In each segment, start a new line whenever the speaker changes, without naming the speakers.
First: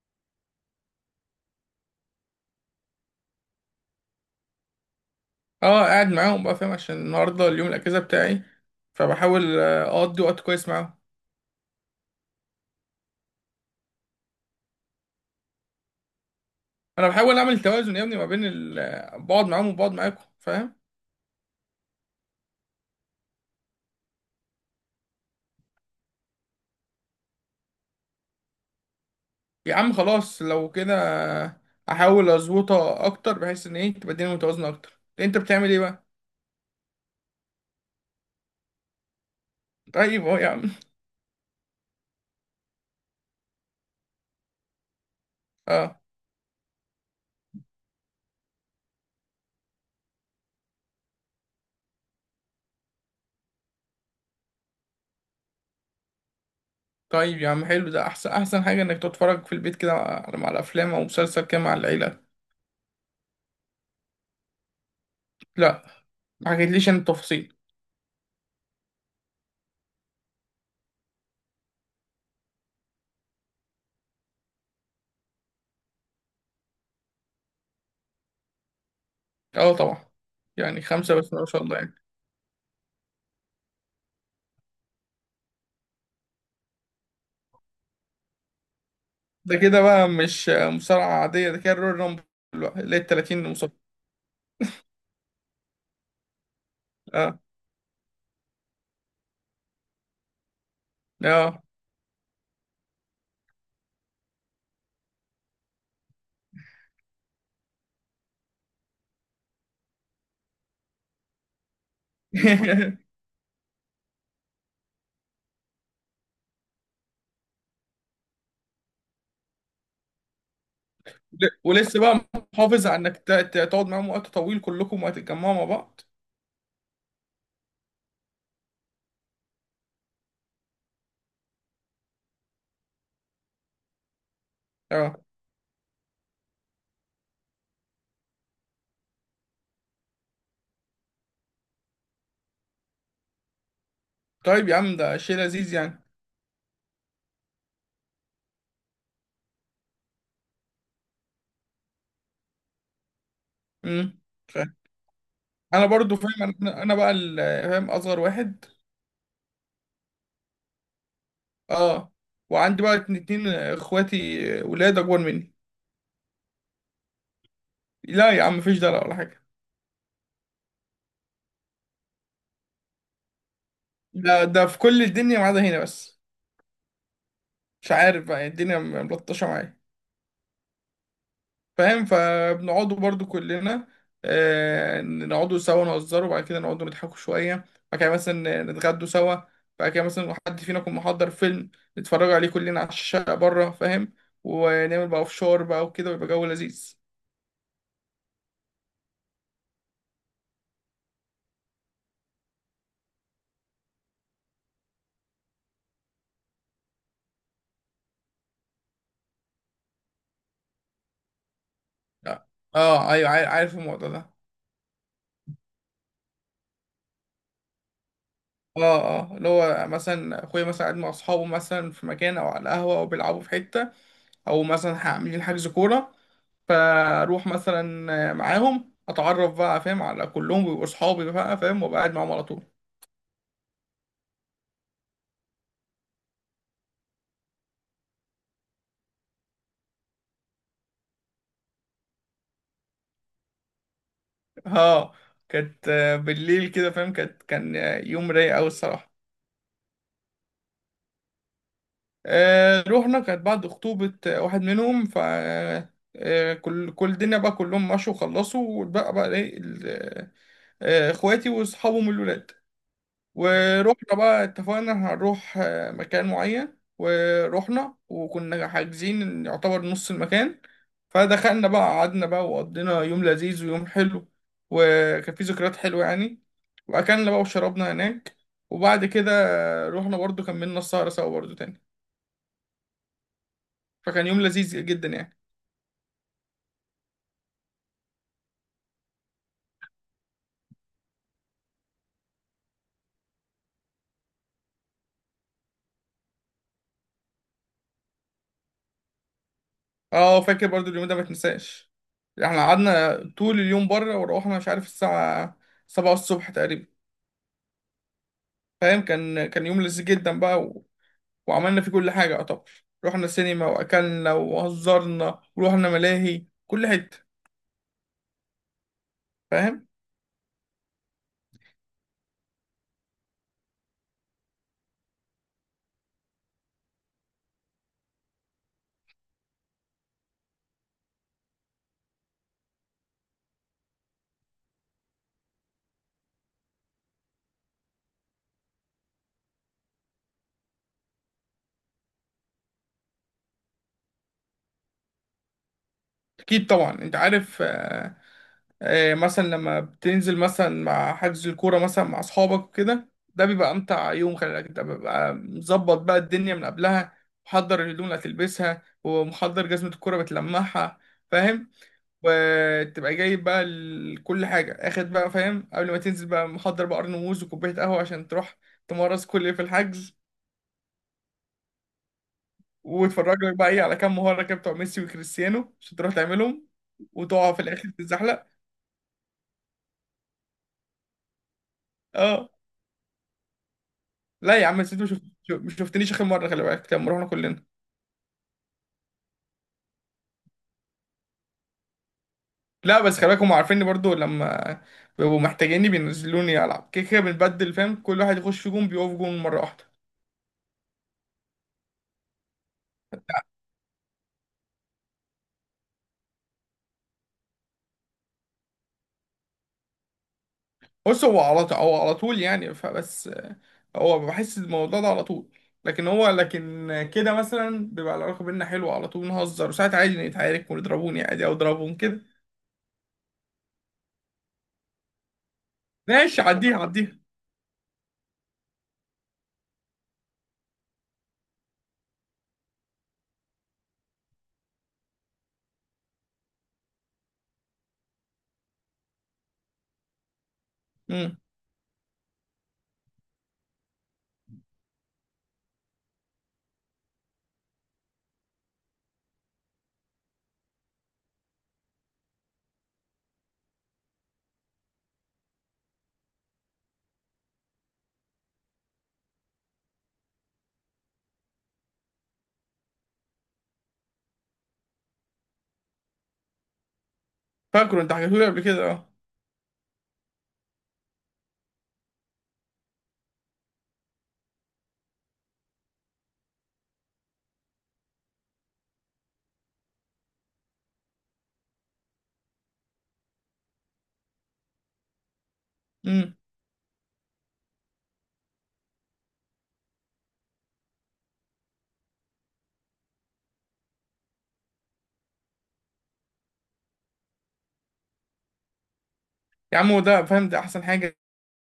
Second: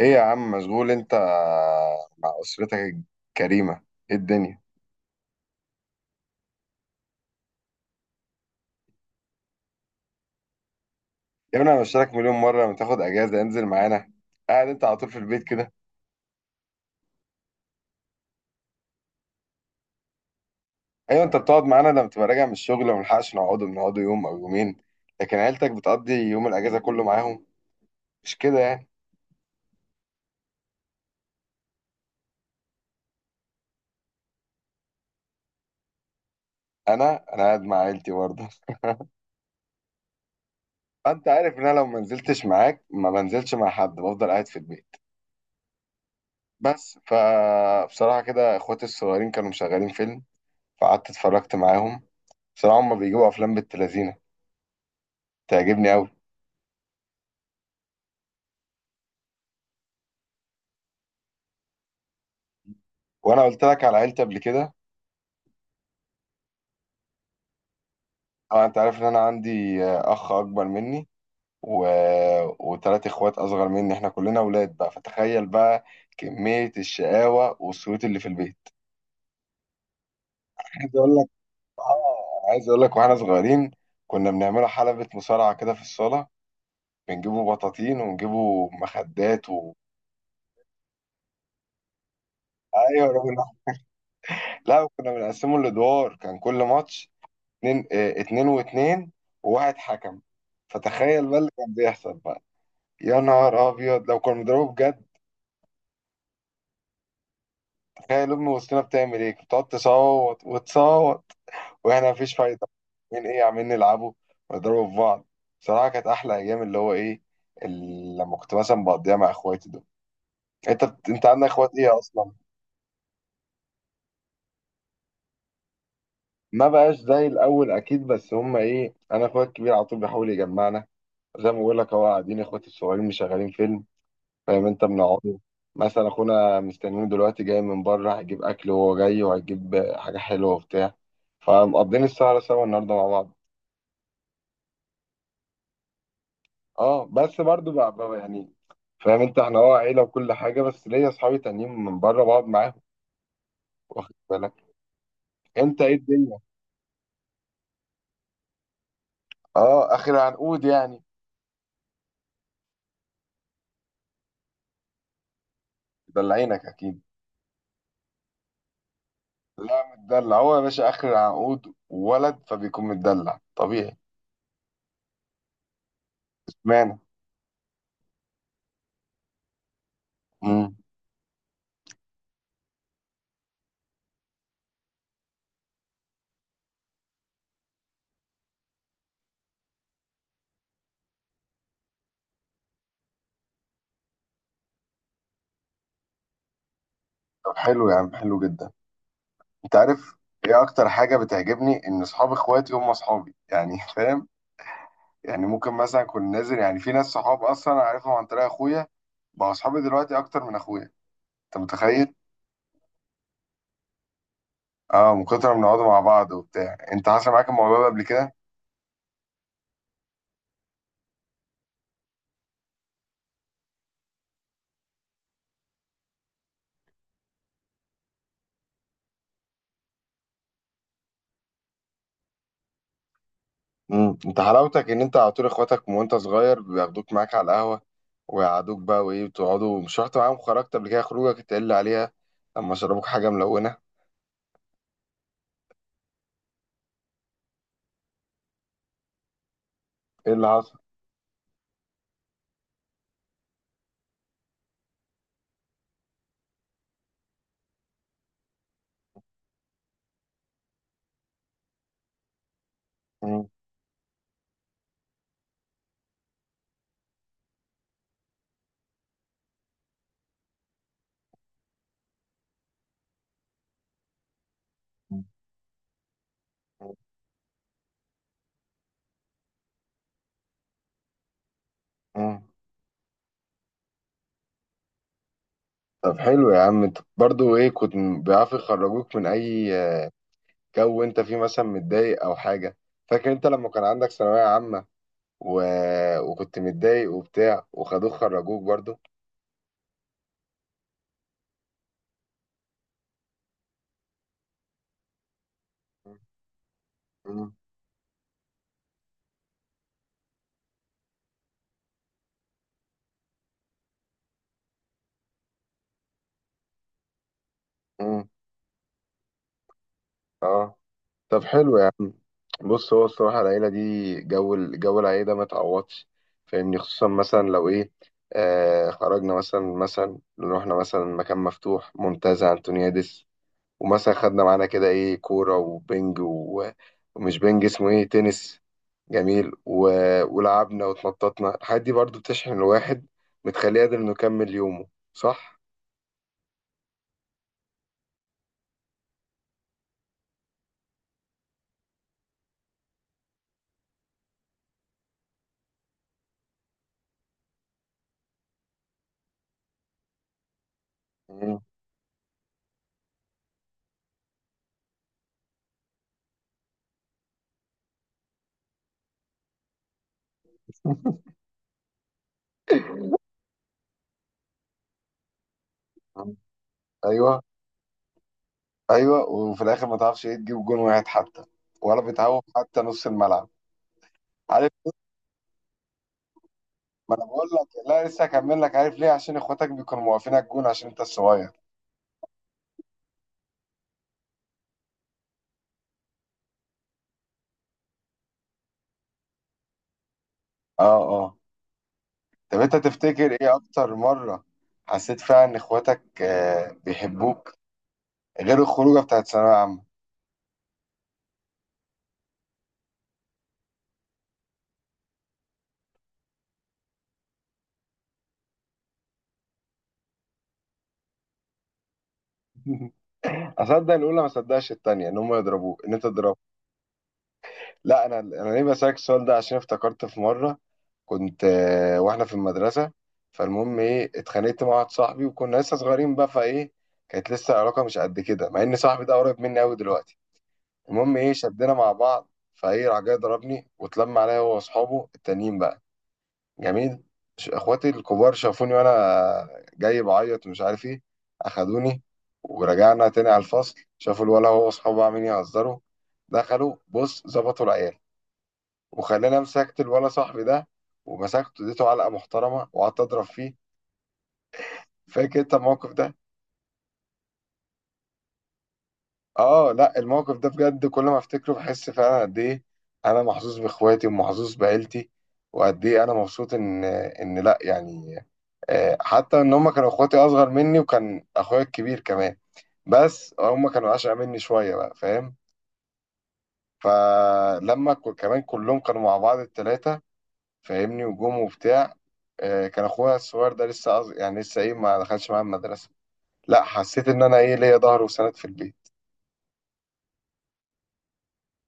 ايه يا عم، مشغول انت مع اسرتك الكريمه؟ ايه الدنيا؟
اه، قاعد معاهم بقى، فاهم؟ عشان النهارده اليوم الاجازه بتاعي. فبحاول اقضي وقت كويس معاهم.
يا ابني انا بشترك مليون مره لما تاخد اجازه انزل معانا. قاعد انت على طول في البيت كده.
انا بحاول اعمل توازن يا ابني ما بين بقعد معاهم وبقعد معاكم، فاهم؟
ايوه، انت بتقعد معانا لما تبقى راجع من الشغل وما نلحقش نقعد، بنقعد يوم او يومين. لكن عيلتك بتقضي يوم الاجازه كله معاهم، مش كده يعني؟
يا عم خلاص، لو كده احاول اظبطها اكتر بحيث ان، ايه، تبقى الدنيا متوازنه اكتر. انت بتعمل ايه بقى؟
انا قاعد مع عيلتي برضه.
طيب، اهو يا عم.
انت عارف ان انا لو ما نزلتش معاك ما بنزلش مع حد، بفضل قاعد في البيت.
اه.
بس فبصراحه كده اخواتي الصغيرين كانوا مشغلين فيلم، فقعدت اتفرجت معاهم. بصراحة هما بيجيبوا أفلام بالتلازينة تعجبني قوي.
طيب يا عم، حلو ده، احسن احسن حاجه انك تتفرج في البيت كده مع الافلام او مسلسل كده مع العيله.
وانا قلت لك على عيلتي قبل كده.
لا، ما حكيتليش عن التفاصيل.
اه، انت عارف ان انا عندي اخ اكبر مني و... وثلاث اخوات اصغر مني، احنا كلنا اولاد بقى. فتخيل بقى كمية الشقاوة والصوت اللي في البيت.
اه، طبعا. يعني
عايز
خمسه
اقول لك،
بس، ما شاء الله، يعني.
اه عايز اقول لك، واحنا صغيرين كنا بنعملها حلبة مصارعة كده في الصالة. بنجيبوا بطاطين ونجيبوا مخدات
ده كده بقى مش مصارعة عادية، ده كده الرويال رامبل بقى، اللي هي
ايوه
ال
الراجل
30
ده.
مصارع.
لا، وكنا بنقسمه لادوار، كان كل ماتش
اه،
اتنين، اتنين واتنين، وواحد حكم. فتخيل بقى اللي
اه.
كان بيحصل بقى. يا نهار ابيض لو كنا بنضربه بجد. تخيل امي وسطنا بتعمل ايه، كانت بتقعد تصوت وتصوت، واحنا مفيش فايده. من ايه عمالين نلعبه ونضربه في بعض. بصراحه كانت احلى ايام، اللي هو ايه، لما كنت مثلا بقضيها مع اخواتي دول. انت عندك اخوات ايه
ولسه بقى
اصلا؟
محافظ على انك تقعد معاهم وقت طويل كلكم وهتتجمعوا مع بعض.
ما بقاش زي الاول اكيد، بس هم ايه، انا اخويا الكبير على طول بيحاول يجمعنا. زي ما بقول لك اهو، قاعدين اخواتي الصغيرين مشغلين فيلم، فاهم انت،
اه.
بنقعد. مثلا اخونا مستنينه دلوقتي جاي من بره، هيجيب اكل وهو جاي، وهيجيب حاجه حلوه وبتاع. فمقضين السهره سوا النهارده مع بعض.
طيب يا عم، ده شيء لذيذ يعني.
اه، بس برضو بقى يعني. فاهم انت، احنا اه عيله وكل حاجه، بس ليا اصحابي تانيين من بره بقعد معاهم. واخد
امم
بالك.
فاهم.
انت
انا
ايه
برضو
الدنيا؟
فاهم، انا بقى فاهم اصغر واحد.
اه، اخر العنقود يعني.
اه. وعندي بقى اتنين اخواتي ولاد اكبر مني.
مدلعينك اكيد.
لا يا عم، مفيش دلع ولا حاجة.
لا، متدلع هو يا باشا، اخر العنقود ولد فبيكون متدلع طبيعي.
ده في كل الدنيا ما عدا هنا بس.
اشمعنى؟
مش عارف بقى، الدنيا ملطشة معايا.
امم.
فاهم. فبنقعدوا برضو كلنا، نقعدوا سوا نهزروا، وبعد كده نقعدوا نضحكوا شوية. بعد كده مثلا نتغدوا سوا. بعد كده مثلا حد فينا يكون محضر فيلم، نتفرجوا عليه كلنا على الشقة بره، فاهم؟ ونعمل بقى فشار بقى وكده، ويبقى جو لذيذ.
طب حلو يا عم، حلو جدا. انت عارف ايه اكتر حاجه بتعجبني؟ ان اصحاب اخواتي هم اصحابي يعني. فاهم، يعني ممكن مثلا اكون نازل، يعني في ناس صحاب اصلا انا عارفهم عن طريق اخويا، بقى اصحابي دلوقتي اكتر من اخويا. انت متخيل؟
اه. ايوه، عارف الموضوع ده.
اه، من كتر ما بنقعدوا مع بعض وبتاع. انت حصل معاك الموضوع ده قبل كده؟
اه، اه. اللي هو مثلا اخويا مثلا قاعد مع اصحابه مثلا في مكان او على القهوة او بيلعبوا في حتة، او مثلا عاملين حجز كورة. فاروح مثلا معاهم، اتعرف بقى، فاهم، على كلهم بيبقوا اصحابي بقى، فاهم، وابقى قاعد معاهم على طول.
امم، انت حلاوتك ان انت على طول اخواتك من وانت صغير بياخدوك معاك على القهوه، ويقعدوك بقى، وايه بتقعدوا. مش رحت معاهم، خرجت قبل كده خروجك تقل عليها، لما شربوك حاجه ملونه.
اه. كانت بالليل كده، فاهم. كان يوم رايق قوي الصراحه.
ايه اللي حصل؟
رحنا، كانت بعد خطوبه واحد منهم، كل الدنيا بقى كلهم مشوا وخلصوا، واتبقى بقى، ايه، اخواتي واصحابهم الولاد. ورحنا بقى اتفقنا هنروح مكان معين، ورحنا وكنا حاجزين يعتبر نص المكان. فدخلنا بقى، قعدنا بقى، وقضينا يوم لذيذ ويوم حلو. وكان فيه ذكريات حلوة يعني. وأكلنا بقى وشربنا هناك. وبعد كده رحنا برضو، كملنا السهرة سوا برضو تاني.
امم.
فكان يوم لذيذ جدا يعني.
طب حلو يا عم، انت برضو ايه، كنت بيعرفوا يخرجوك من اي جو انت فيه مثلا متضايق او حاجه. فاكر انت لما كان عندك ثانويه عامه و... وكنت متضايق وبتاع وخدوك خرجوك برضو.
اه، فاكر برضو اليوم ده، ما تنساش. احنا قعدنا طول اليوم بره، وروحنا مش عارف الساعة، 7 الصبح تقريبا.
مم.
فاهم. كان يوم لذيذ جدا بقى. وعملنا فيه كل حاجة طبعا. رحنا سينما وأكلنا وهزرنا ورحنا ملاهي كل حتة.
مم.
فاهم.
اه. طب حلو يا عم، بص، هو الصراحه العيله دي، جو جو العيله ده ما تعوضش. فاهمني، خصوصا مثلا لو ايه، آه خرجنا مثلا، رحنا مثلا مكان مفتوح، منتزه انتونيادس، ومثلا خدنا معانا كده ايه، كورة وبنج ومش بنج اسمه ايه، تنس. جميل و... ولعبنا واتنططنا، الحاجات دي برضو بتشحن الواحد، بتخليه قادر انه يكمل يومه، صح؟
أكيد طبعا، أنت عارف. مثلا لما بتنزل مثلا مع حجز الكورة مثلا مع أصحابك وكده، ده بيبقى أمتع يوم، خلي بالك، أنت بيبقى مظبط بقى الدنيا من قبلها، محضر الهدوم اللي هتلبسها، ومحضر جزمة الكورة بتلمعها.
مم.
فاهم. وتبقى جايب بقى كل حاجة، اخد بقى، فاهم، قبل ما تنزل بقى محضر بقى قرن موز وكوباية قهوة عشان تروح تمارس كل اللي في الحجز. وتفرج لك بقى، ايه، على كام مهاره كده بتوع ميسي وكريستيانو عشان تروح
مم.
تعملهم.
ايوه.
وتقع في الاخر تتزحلق.
ايوه، وفي الاخر ما تعرفش ايه تجيب جون واحد حتى، ولا بتعوق
اه.
حتى نص الملعب.
لا يا
عارف،
عم، نسيت. مش شفتنيش اخر مره، خلي بالك لما
ما انا
رحنا
بقول
كلنا.
لك، لا لسه هكمل لك، عارف ليه؟ عشان اخواتك بيكونوا موقفين على الجون عشان انت الصغير.
لا، بس خلي بالك، هم عارفيني برضو لما بيبقوا محتاجيني بينزلوني العب. كده كده بنبدل، فاهم، كل واحد يخش في جون، بيقف جون مره واحده.
اه. اه. طب انت تفتكر ايه اكتر مرة حسيت فيها ان اخواتك آه بيحبوك، غير الخروجه بتاعت ثانويه عامه؟
بص، هو على طول يعني، فبس. هو بحس الموضوع ده على طول. لكن هو، كده مثلا بيبقى العلاقه بينا حلوه على طول، نهزر، وساعات عادي نتعارك ونضربوني عادي او اضربهم كده.
اصدق الاولى ما اصدقش التانية، ان هم يضربوه، ان انت تضربه.
ماشي، عديها عديها.
لا، انا ليه بسالك السؤال ده؟ عشان افتكرت في مره كنت، واحنا في المدرسه، فالمهم ايه، اتخانقت مع واحد صاحبي، وكنا لسه صغيرين بقى، فايه، كانت لسه العلاقه مش قد كده، مع ان صاحبي ده قريب مني قوي دلوقتي. المهم ايه،
امم
شدنا مع بعض، فايه راح جاي ضربني، واتلم عليا هو واصحابه التانيين بقى. جميل. اخواتي الكبار شافوني وانا جاي بعيط ومش عارف ايه، اخدوني ورجعنا تاني على الفصل، شافوا الولا هو واصحابه عاملين يهزروا، دخلوا بص ظبطوا العيال، وخلاني امسكت الولا صاحبي ده، ومسكته اديته علقه محترمه وقعدت اضرب فيه. فاكر انت الموقف ده؟
فاكره، انت حكيته لي قبل كده، اه.
اه، لا الموقف ده بجد، كل ما افتكره بحس فعلا قد ايه انا محظوظ باخواتي ومحظوظ بعيلتي، وقد ايه انا مبسوط ان لا يعني، حتى ان هم كانوا اخواتي اصغر مني، وكان اخويا الكبير كمان، بس هم كانوا اشقى مني شويه بقى، فاهم؟
امم
فلما كمان كلهم كانوا مع بعض التلاتة، فاهمني، وجم وبتاع، كان اخويا الصغير ده لسه يعني لسه ايه، ما دخلش معايا المدرسه. لا، حسيت ان انا ايه، ليا ظهر وسند في البيت.
يا عم، هو ده فاهم، ده احسن حاجه،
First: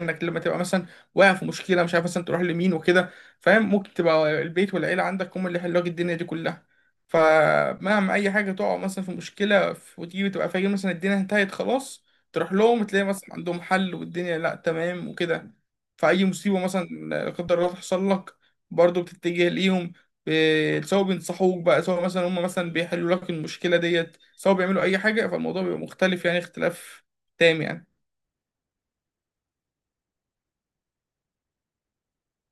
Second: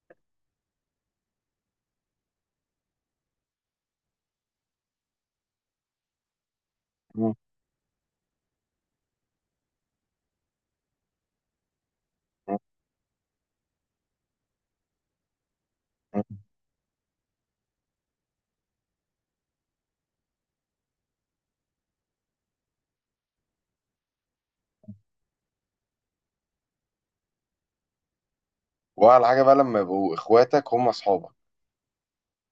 انك لما تبقى مثلا واقع في مشكله، مش عارف مثلا تروح لمين وكده، فاهم، ممكن تبقى البيت والعيله عندك هم اللي يحلوا لك الدنيا دي كلها.
مم.
فمهما اي حاجه تقع مثلا في مشكله، وتيجي تبقى فاكر مثلا الدنيا انتهت خلاص، تروح لهم تلاقي مثلا عندهم حل، والدنيا، لا، تمام وكده.
مم.
فاي مصيبه مثلا، لا قدر الله، تحصل لك، برضه بتتجه ليهم. سواء بينصحوك بقى، سواء مثلا هم مثلا بيحلوا لك المشكله ديت، سواء بيعملوا اي حاجه، فالموضوع بيبقى مختلف يعني، اختلاف تام يعني.
واحلى حاجه بقى لما يبقوا اخواتك هم اصحابك.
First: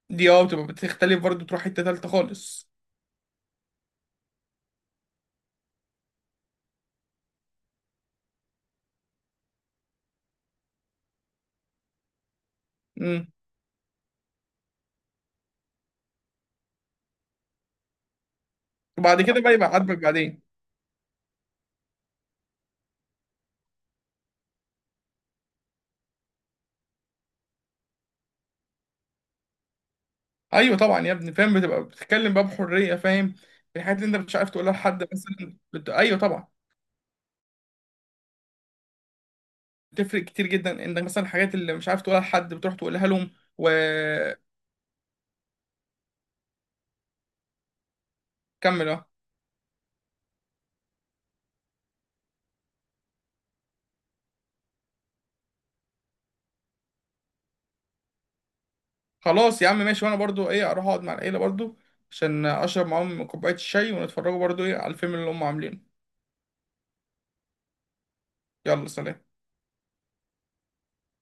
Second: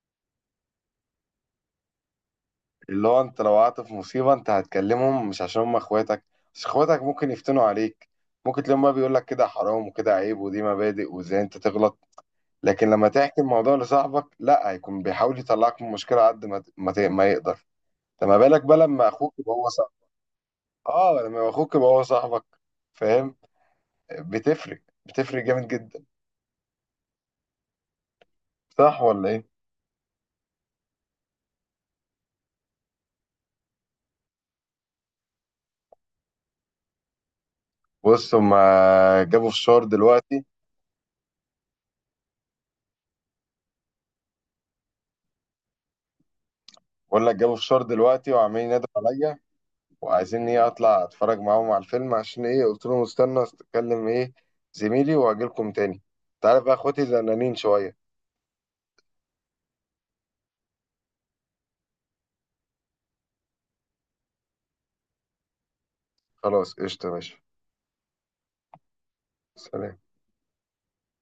دي، بتبقى بتختلف برضه، تروح حتة تالتة خالص.
اللي هو انت لو وقعت في مصيبة انت هتكلمهم مش عشان هم اخواتك، بس اخواتك ممكن يفتنوا عليك، ممكن تلاقيهم بقى بيقول لك كده حرام وكده عيب ودي مبادئ وازاي انت تغلط. لكن لما
امم
تحكي الموضوع لصاحبك، لا هيكون بيحاول يطلعك من المشكلة قد ما ما يقدر. فما بالك بقى لما
وبعد
اخوك
كده
يبقى
بقى
هو
يبقى
صاحبك.
عاجبك بعدين.
اه، لما يبقى اخوك يبقى هو صاحبك، فاهم؟ بتفرق جامد جدا، صح ولا ايه؟
ايوه طبعا يا ابني، فاهم، بتبقى بتتكلم بقى بحرية، فاهم، في الحاجات اللي انت مش عارف تقولها لحد مثلا ايوه طبعا.
بص هما جابوا فشار
بتفرق
دلوقتي.
كتير جدا، انك مثلا الحاجات اللي مش عارف تقولها لحد بتروح تقولها لهم. وكمل.
بقول لك جابوا فشار دلوقتي وعمالين ينادوا
اه.
عليا، وعايزين ايه اطلع اتفرج معاهم على الفيلم، عشان ايه قلت لهم استنى اتكلم ايه زميلي واجيلكم تاني. تعرف بقى اخواتي زنانين شوية.
خلاص يا عم ماشي، وانا برضو، ايه، اروح اقعد مع العيلة برضو، عشان اشرب معاهم كوباية الشاي ونتفرجوا برضو، ايه، على الفيلم اللي هم عاملينه.
خلاص قشطة يا باشا.
يلا، سلام.
سلام.